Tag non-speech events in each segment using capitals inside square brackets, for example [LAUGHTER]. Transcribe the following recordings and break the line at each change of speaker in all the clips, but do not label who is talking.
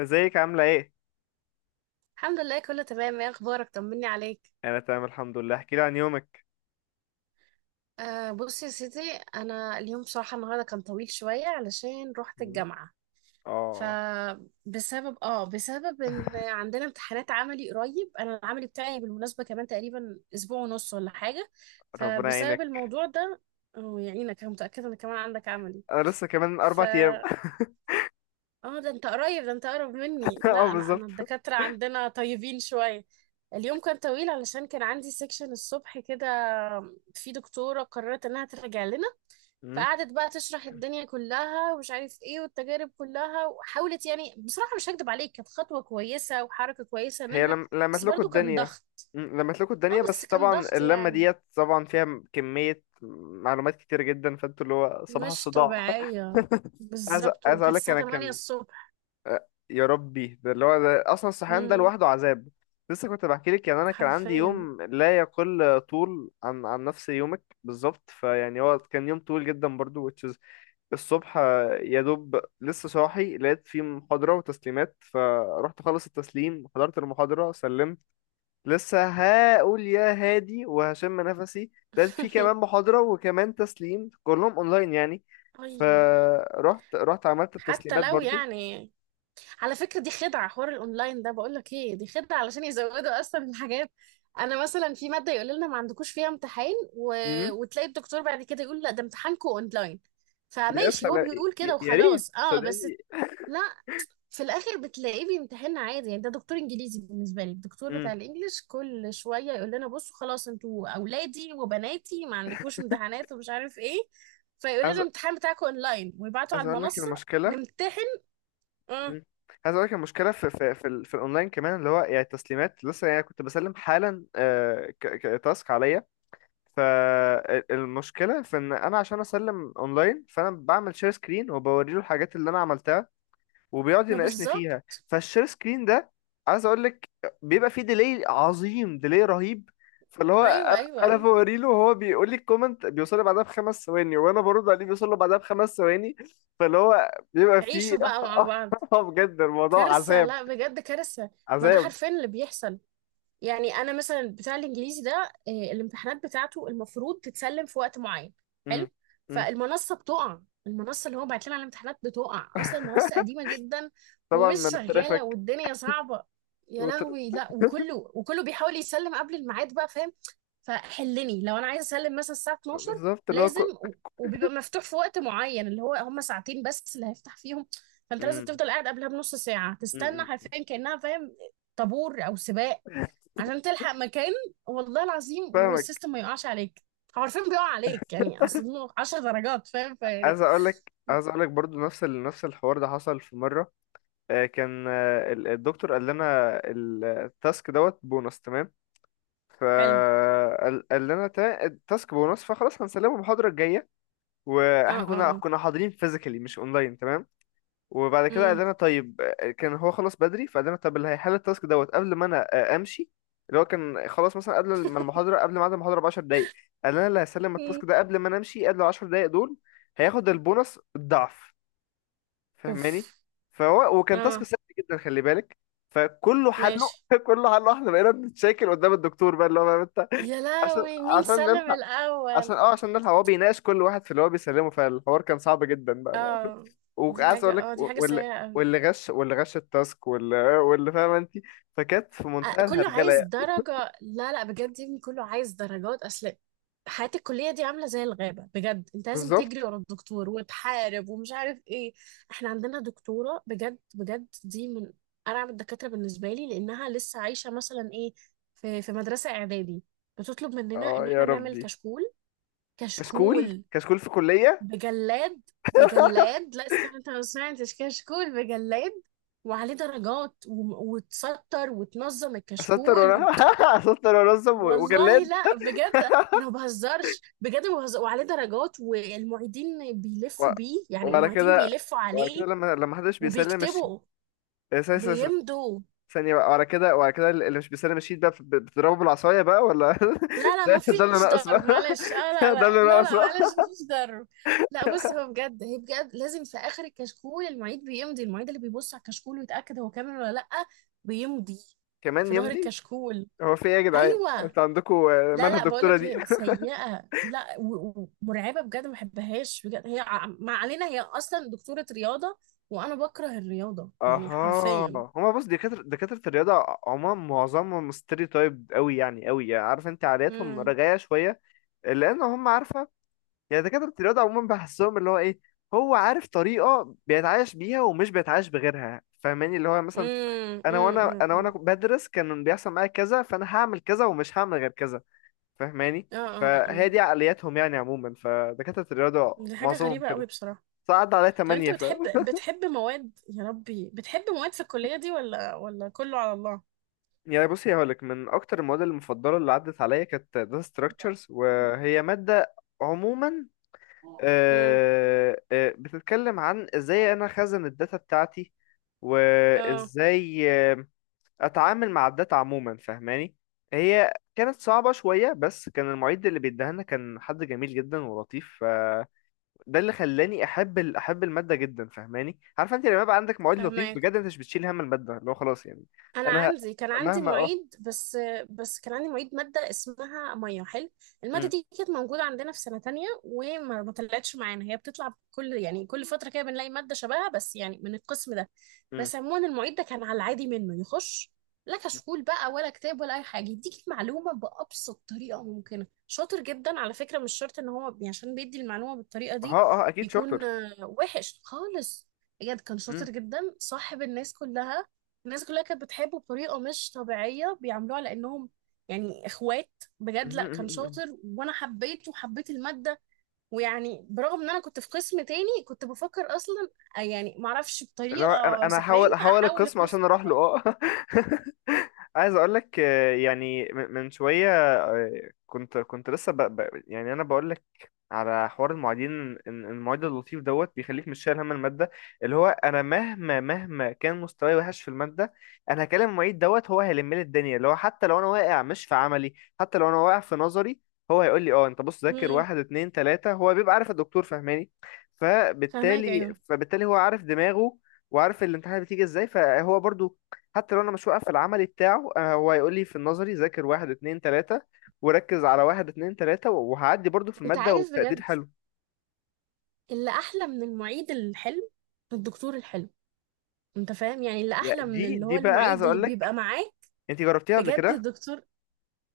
ازيك عاملة ايه؟
الحمد لله، كله تمام. ايه اخبارك؟ طمني عليك.
انا تمام الحمد لله. احكي لي عن يومك.
آه، بصي يا سيدي. انا اليوم بصراحه النهارده كان طويل شويه علشان رحت
مم.
الجامعه.
اه.
فبسبب اه بسبب ان
[LAUGHS]
عندنا امتحانات عملي قريب، انا العملي بتاعي بالمناسبه كمان تقريبا اسبوع ونص ولا حاجه.
ربنا
فبسبب
يعينك.
الموضوع ده. ويعينك، انا متاكده ان كمان عندك عملي.
انا لسه كمان 4 ايام.
اه، ده انت قريب، ده انت قرب مني.
[LAUGHS]
لا،
اه،
انا
بالظبط.
انا الدكاترة عندنا طيبين شوية. اليوم كان طويل علشان كان عندي سيكشن الصبح كده. في دكتورة قررت انها ترجع لنا،
مم.
فقعدت بقى تشرح الدنيا كلها ومش عارف ايه والتجارب كلها، وحاولت يعني بصراحة مش هكدب عليك كانت خطوة كويسة وحركة كويسة
هي
منها.
لم... لمت
بس
لكم
برضو كان
الدنيا.
ضغط.
لمت لكم
اه
الدنيا
بس
بس
كان
طبعا
ضغط
اللمة
يعني،
ديت طبعا فيها كمية معلومات كتير جدا فانتوا اللي هو صباح
مش
الصداع. [LAUGHS]
طبيعية.
عايز
بالظبط،
عايز اقول
وكانت
لك
الساعة
انا
8
كان.
الصبح.
يا ربي، ده اللي هو ده اصلا الصحيان ده
امم.
لوحده عذاب. لسه كنت بحكي لك، يعني انا كان عندي
حرفيا.
يوم لا يقل طول عن نفس يومك بالظبط، فيعني هو كان يوم طويل جدا برضو which is الصبح. يا دوب لسه صاحي لقيت في محاضرة وتسليمات، فرحت خلص التسليم، حضرت المحاضرة، سلمت، لسه هقول يا هادي وهشم نفسي، لقيت في كمان
[LAUGHS]
محاضرة وكمان تسليم كلهم اونلاين يعني،
اي.
فرحت رحت عملت
حتى
التسليمات
لو
برضو.
يعني، على فكرة دي خدعة. حوار الأونلاين ده، بقول لك إيه، دي خدعة علشان يزودوا أصلا الحاجات. أنا مثلا في مادة يقول لنا ما عندكوش فيها امتحان وتلاقي الدكتور بعد كده يقول لا ده امتحانكو أونلاين.
يا
فماشي، هو
سلام.
بيقول
يا
كده
يا ريت،
وخلاص أه بس.
صدقني.
لا، في الآخر بتلاقيه بيمتحننا عادي يعني. ده دكتور إنجليزي بالنسبة لي، الدكتور بتاع
امم.
الإنجليش، كل شوية يقول لنا بصوا خلاص أنتوا أولادي وبناتي ما عندكوش امتحانات ومش عارف إيه. فيقول لنا
عايز
الامتحان بتاعكم أونلاين ويبعتوا
عايز
على
اقول لك
المنصة
المشكله.
نمتحن. امم.
امم. عايز اقول لك المشكله في الاونلاين كمان، اللي هو يعني التسليمات لسه، يعني كنت بسلم حالا تاسك عليا. فالمشكله في ان انا عشان اسلم اونلاين فانا بعمل شير سكرين وبوري له الحاجات اللي انا عملتها وبيقعد
ما
يناقشني
بالظبط.
فيها. فالشير سكرين ده، عايز اقول لك، بيبقى فيه ديلي عظيم، ديلي رهيب. فاللي هو
ايوه،
انا،
ايوه،
أنا
ايوه.
بوري له وهو بيقول لي الكومنت بيوصل لي بعدها بخمس ثواني، وانا برد عليه بيوصل له بعدها بخمس ثواني. فاللي هو بيبقى فيه.
عيشوا بقى مع بعض.
[LAUGHS] بجد الموضوع
كارثه،
عذاب.
لا بجد كارثه. ما ده
عذاب.
حرفيا اللي بيحصل. يعني انا مثلا بتاع الانجليزي ده، الامتحانات بتاعته المفروض تتسلم في وقت معين.
مم.
حلو.
مم.
فالمنصه بتقع. المنصه اللي هو بعت لنا على الامتحانات بتقع، اصلا المنصه
[LAUGHS]
قديمه جدا
طبعا
ومش
من
شغاله
الترافيك.
والدنيا صعبه. يا
وتر...
لهوي. لا،
[LAUGHS]
وكله وكله بيحاول يسلم قبل الميعاد بقى، فاهم؟ فحلني لو انا عايزه اسلم مثلا الساعه 12،
بالظبط اللي هو
لازم وبيبقى مفتوح في وقت معين اللي هو هم ساعتين بس اللي هيفتح فيهم. فانت لازم
مم.
تفضل قاعد قبلها بنص ساعه تستنى،
مم. مم.
حرفيا كانها فاهم، طابور او سباق عشان تلحق مكان. والله العظيم،
فاهمك.
والسيستم ما يقعش عليك هو، عارفين بيقع عليك يعني، اصل إنه 10 درجات، فاهم؟ فيعني.
عايز اقول لك برضو نفس ال... نفس الحوار ده حصل في مره. الدكتور قال لنا التاسك دوت بونص، تمام؟
حلو.
فقال لنا التاسك بونص، فخلاص هنسلمه المحاضرة الجاية.
اه،
واحنا
اه،
كنا
اه.
كنا حاضرين فيزيكالي مش اونلاين، تمام؟ وبعد كده قال
امم.
لنا طيب، كان هو خلاص بدري، فقال لنا طب اللي هيحل التاسك دوت قبل ما انا امشي. اللي هو كان خلاص مثلا قبل ما المحاضرة قبل ميعاد المحاضرة ب 10 دقايق، قال لنا اللي هيسلم
أمم.
التاسك ده قبل ما انا امشي، قبل 10 دقايق دول، هياخد البونص الضعف، فاهماني؟
اوف.
فهو وكان تاسك
اه.
سهل جدا، خلي بالك، فكله حله.
ماشي.
[LAUGHS] كله حله، احنا بقينا بنتشاكل قدام الدكتور بقى اللي هو فاهم انت.
يا
عشان
لهوي، مين
عشان
سلم
نلحق،
الاول؟
عشان نلحق هو بيناقش كل واحد في اللي هو بيسلمه، فالحوار كان صعب جدا بقى.
اه
[LAUGHS] وعايز اقول لك،
دي حاجه
واللي،
سيئه قوي.
واللي غش التاسك واللي فاهمه انت، فكانت في
آه،
منتهى
كله
الهرجله
عايز
يعني.
درجة. لا لا بجد، يا ابني كله عايز درجات. أصل حياة الكلية دي عاملة زي الغابة، بجد. أنت لازم
بالظبط.
تجري ورا الدكتور وتحارب ومش عارف إيه. إحنا عندنا دكتورة، بجد بجد، دي من أرعب الدكاترة بالنسبة لي، لأنها لسه عايشة مثلا إيه، في مدرسة إعدادي. بتطلب مننا
اه
إن
يا
إحنا نعمل
ربي.
كشكول،
كشكول؟
كشكول
كشكول في كليه؟
بجلاد. بجلاد، لا استنى، أنت ما سمعتش كشكول بجلاد، وعليه درجات، وتسطر وتنظم
اسطر وانا
الكشكول.
[LAUGHS] اسطر وانظم
والله
وجلاد.
لا، بجد انا ما بهزرش، بجد ما بهزر، وعليه درجات والمعيدين
و-
بيلفوا بيه، يعني
وعلى
المعيدين
كده،
بيلفوا
وعلى كده
عليه
لما حدش بيسلم الشيت،
وبيكتبوا،
آه، س- س- س-
بيمضوا.
ثانية بقى. وعلى كده اللي مش بيسلم الشيت بقى بتضربه بالعصاية بقى، ولا
لا
[LAUGHS]
لا ما
ده اللي
فيش
ناقص
ضرب،
بقى.
معلش. اه،
[LAUGHS]
لا
ده
لا
اللي
لا
ناقص
لا
بقى.
معلش، ما فيش ضرب. لا بص، هو بجد هي بجد لازم في اخر الكشكول المعيد بيمضي، المعيد اللي بيبص على الكشكول ويتاكد هو كامل ولا لا، بيمضي
[LAUGHS] كمان
في ظهر
يمضي؟
الكشكول.
هو في ايه يا جدعان
ايوه.
انتوا عندكم؟
لا
مالها
لا، بقول
الدكتورة
لك
دي؟
هي سيئة، لا ومرعبة بجد، ما بحبهاش بجد. هي ما علينا، هي أصلا دكتورة رياضة، وأنا بكره الرياضة يعني
اها.
حرفيا.
هما بص، دكاترة الرياضة عموما معظمهم ستيريوتايب قوي يعني، قوي يعني، عارف انت عاداتهم
امم.
رجعية شوية، لان هم، عارفة يعني، دكاترة الرياضة عموما بحسهم اللي هو ايه، هو عارف طريقة بيتعايش بيها ومش بيتعايش بغيرها، فاهماني؟ اللي هو مثلا
امم.
انا وانا
امم.
انا وانا
امم.
بدرس كان بيحصل معايا كذا، فانا هعمل كذا ومش هعمل غير كذا، فاهماني؟
اه. اه.
فهي
اه.
دي عقلياتهم يعني عموما، فدكاترة الرياضة
دي حاجة
معظمهم
غريبة قوي
كده،
بصراحة.
فعدى عليا
طب أنت
8 ف
بتحب
[LAUGHS]
بتحب مواد، يا ربي، بتحب مواد في الكلية دي، ولا كله على الله؟
يعني بصي، هقولك من أكتر المواد المفضلة اللي عدت عليا كانت data structures، وهي مادة عموما
امم.
بتتكلم عن ازاي انا خزن الداتا بتاعتي،
اه.
وازاي اتعامل مع الداتا عموما، فاهماني؟ هي كانت صعبة شوية، بس كان المعيد اللي بيديها لنا كان حد جميل جدا ولطيف، فده اللي خلاني احب احب المادة جدا، فاهماني؟ عارفه انت لما يبقى عندك معيد لطيف،
فهمك.
بجد انت مش بتشيل هم المادة، اللي هو خلاص يعني.
انا
انا ه-
عندي كان عندي
مهما اه
معيد بس كان عندي معيد ماده اسمها ميه، حلو. الماده
م-
دي كانت موجوده عندنا في سنه تانية، وما ما طلعتش معانا. هي بتطلع كل يعني كل فتره كده بنلاقي ماده شبهها، بس يعني من القسم ده.
م-
بس عموما المعيد ده كان على العادي، منه يخش لا كشكول بقى ولا كتاب ولا اي حاجه، يديك المعلومه بابسط طريقه ممكنه. شاطر جدا على فكره. مش شرط ان هو عشان بيدي المعلومه بالطريقه دي
اه، اه، اكيد
يكون
شاطر.
وحش خالص. بجد كان
م-
شاطر جدا، صاحب الناس كلها. الناس كلها كانت بتحبه بطريقة مش طبيعية، بيعاملوه على إنهم يعني إخوات. بجد لأ، كان
[LAUGHS]
شاطر، وأنا حبيته وحبيت المادة. ويعني برغم إن أنا كنت في قسم تاني، كنت بفكر أصلا يعني معرفش
اللي هو انا
بطريقة
انا هحاول
سحرية
هحاول
أحول
القسم
القسم.
عشان اروح له اه [LAUGHS] عايز اقول لك، يعني من شويه، كنت لسه يعني انا بقول لك على حوار المعيدين إن المعيد اللطيف دوت بيخليك مش شايل هم الماده، اللي هو انا مهما مهما كان مستواي وحش في الماده، انا هكلم المعيد دوت، هو هيلم لي الدنيا، اللي هو حتى لو انا واقع مش في عملي، حتى لو انا واقع في نظري، هو هيقول لي اه انت بص، ذاكر
امم.
واحد اتنين تلاته، هو بيبقى عارف الدكتور، فاهماني؟
فهماك.
فبالتالي
أيوه.
فبالتالي هو عارف دماغه وعارف الامتحانات بتيجي ازاي، فهو برضو حتى لو انا مش واقف في العملي بتاعه، هو هيقول لي في النظري ذاكر واحد اتنين تلاتة، وركز على واحد اتنين تلاتة، وهعدي برضو في
أنت
المادة
عارف
وبتقدير
بجد،
حلو.
اللي أحلى من المعيد الحلو الدكتور الحلو. أنت فاهم يعني، اللي
يا
أحلى من
دي
اللي هو
دي بقى، عايز
المعيد اللي
اقول
بيبقى
لك،
معاه،
انت جربتيها قبل
بجد
كده؟
الدكتور.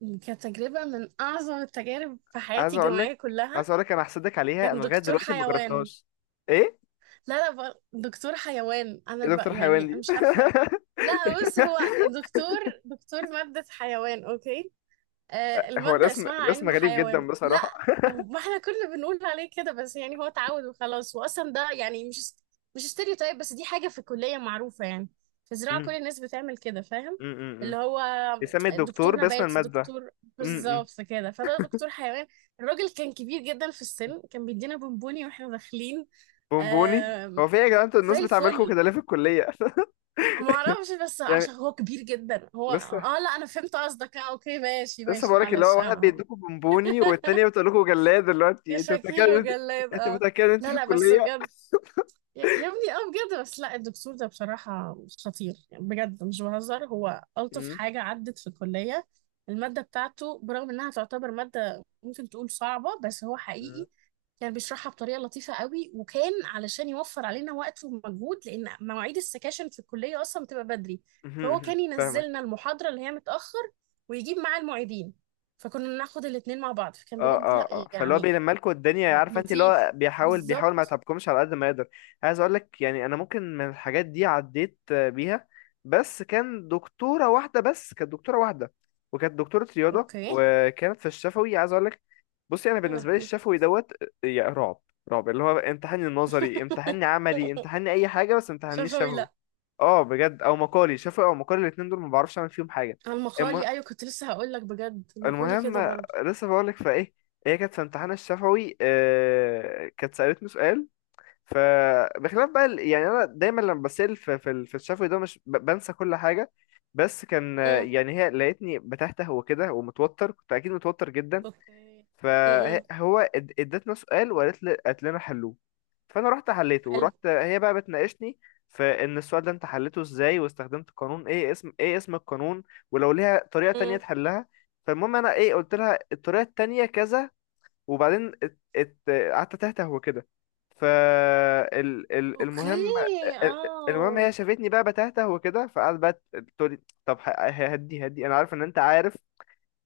كانت تجربة من أعظم التجارب في حياتي
عايز اقول
الجامعية
لك
كلها.
عايز اقول لك انا هحسدك عليها،
كان
انا لغاية
دكتور
دلوقتي ما
حيوان.
جربتهاش. ايه؟
لا لا، دكتور حيوان انا
ايه دكتور
بقى
حيوان
يعني
دي؟
مش عارفه. لا بص، هو دكتور دكتور ماده حيوان. اوكي.
[LAUGHS] هو
الماده
الاسم
اسمها
الاسم
علم
غريب جدا
حيوان، لا
بصراحة.
ما احنا كنا بنقول عليه كده بس، يعني هو اتعود وخلاص، واصلا ده يعني مش ستيريوتايب، بس دي حاجه في الكليه معروفه يعني. في
[LAUGHS]
زراعه كل
امم،
الناس بتعمل كده، فاهم؟
امم،
اللي
امم.
هو
بيسمي
دكتور
الدكتور باسم
نبات،
المادة.
دكتور،
امم. امم.
بالظبط كده. فده دكتور حيوان. الراجل كان كبير جدا في السن، كان بيدينا بونبوني واحنا داخلين.
بونبوني؟ هو
آم،
في ايه يا جدعان انتوا
زي
الناس بتعملكم
الفل.
كده ليه في الكلية؟ [LAUGHS]
ما اعرفش، بس
يعني
عشان هو كبير جدا هو،
لسه
لا انا فهمت قصدك. اه، اوكي، ماشي
لسه
ماشي،
بقولك، اللي هو
معلش. اه.
واحد
آه.
بيدوكوا بونبوني والتانية بتقول لكم جلاد،
يا
دلوقتي انت متأكد
شكيل
ان انت،
وجلاد،
انت
اه.
متأكد ان انت
لا
في
لا بس
الكلية؟
بجد، يا ابني، اه بجد بس، لا الدكتور ده بصراحة خطير، يعني بجد مش بهزر، هو ألطف
مم.
حاجة عدت في الكلية. المادة بتاعته، برغم إنها تعتبر مادة ممكن تقول صعبة، بس هو
مم.
حقيقي كان بيشرحها بطريقة لطيفة قوي. وكان علشان يوفر علينا وقت ومجهود، لأن مواعيد السكاشن في الكلية أصلا بتبقى بدري،
[LAUGHS]
فهو
مهم.
كان
فاهمك.
ينزلنا المحاضرة اللي هي متأخر، ويجيب معاه المعيدين، فكنا ناخد الاتنين مع بعض. فكان
اه،
بجد، لا
اه، اه. فاللي هو
يعني،
بيلم لكم الدنيا، عارفه انت اللي هو
لطيف.
بيحاول ما
بالظبط.
يتعبكمش على قد ما يقدر. عايز اقول لك، يعني انا ممكن من الحاجات دي عديت بيها، بس كانت دكتوره واحده، وكانت دكتوره رياضه،
اوكي.
وكانت في الشفوي. عايز اقول لك، بصي، انا
يا
بالنسبه لي
لهوي.
الشفوي دوت، يا رعب. رعب. اللي هو امتحاني نظري، امتحاني
[LAUGHS]
عملي، امتحاني اي حاجه، بس امتحاني
شفوي،
الشفوي.
لا.
اه بجد، او مقالي. شفوي او مقالي، الاتنين دول ما بعرفش اعمل فيهم حاجه.
على المخالي، ايوه، كنت لسه هقول لك، بجد المخالي كده
المهم،
برضو.
لسه بقولك، فايه، هي كانت في امتحان الشفوي، كانت سألتني سؤال، فبخلاف بقى يعني انا دايما لما بسأل في الشفوي ده مش بنسى كل حاجة، بس كان،
امم.
يعني هي لقيتني بتهته وكده ومتوتر، كنت اكيد متوتر جدا.
اوكي. امم.
فهو ادتنا سؤال، وقالت لي قالت لنا حلوه. فانا رحت حليته،
حلو.
ورحت هي بقى بتناقشني في ان السؤال ده انت حليته ازاي، واستخدمت قانون ايه، اسم ايه، اسم القانون، ولو ليها طريقة تانية
امم.
تحلها. فالمهم انا ايه، قلت لها الطريقة التانية كذا، وبعدين قعدت تهته وكده. المهم،
اوكي.
ال- المهم
اه.
هي شافتني بقى بتهته وكده، فقعدت بقى تقول لي طب، هدي هدي، انا عارف ان انت عارف،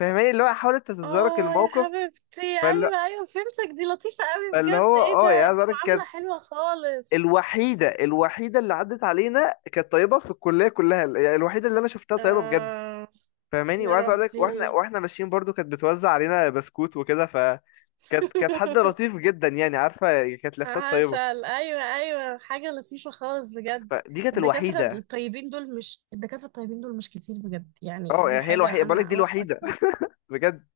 فاهماني؟ اللي هو حاولت تتدارك
اه يا
الموقف.
حبيبتي،
فاللي،
ايوه ايوه فهمتك، دي لطيفة قوي
فاللي
بجد.
هو
ايه ده،
يا
دي
زارك،
معاملة حلوة خالص.
الوحيدة اللي عدت علينا كانت طيبة في الكلية كلها، يعني الوحيدة اللي أنا شفتها طيبة بجد،
آه
فاهماني؟
يا
وعايز أقول لك، وإحنا
ربي.
وإحنا ماشيين برضو كانت بتوزع علينا بسكوت وكده، فكانت، كانت حد
[LAUGHS]
لطيف جدا يعني، عارفة يعني كانت لفتات طيبة.
عسل، ايوه ايوه، حاجه لطيفه خالص بجد.
فدي كانت
الدكاتره
الوحيدة.
الطيبين دول مش، الدكاتره الطيبين دول مش كتير بجد، يعني
أه،
دي
يعني هي
حاجه
الوحيدة، بقول لك
انا
دي
اوافقك
الوحيدة
فيها.
بجد.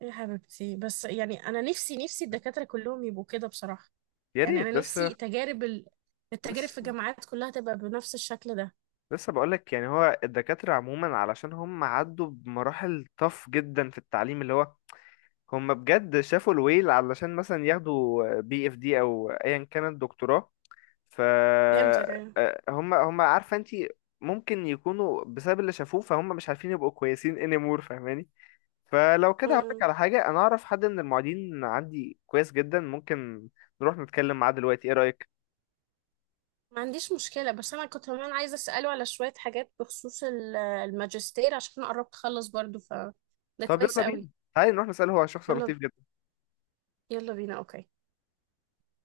يا حبيبتي، بس يعني انا نفسي نفسي الدكاتره كلهم يبقوا كده بصراحه.
يا
يعني
ريت
انا
بس.
نفسي تجارب التجارب في
لسه
الجامعات كلها تبقى بنفس الشكل ده.
لسه بقول لك، يعني هو الدكاترة عموما علشان هم عدوا بمراحل طف جدا في التعليم، اللي هو هم بجد شافوا الويل علشان مثلا ياخدوا بي اف دي او ايا كانت دكتوراه، ف
فهمتك، ايوه.
هم عارفه انت، ممكن يكونوا بسبب اللي شافوه فهم مش عارفين يبقوا كويسين anymore، فاهماني؟ فلو كده
م-
هقولك
م.
على حاجه، انا اعرف حد من المعيدين عندي كويس جدا، ممكن نروح نتكلم معاه دلوقتي، ايه رايك؟
ما عنديش مشكله، بس انا كنت كمان عايزه اساله على شويه حاجات بخصوص الماجستير، عشان قربت اخلص برضو ف، ده
طب
كويس
يلا بينا،
قوي.
تعالي نروح نساله هو عن شخص
يلا،
لطيف جدا.
يلا بينا، اوكي.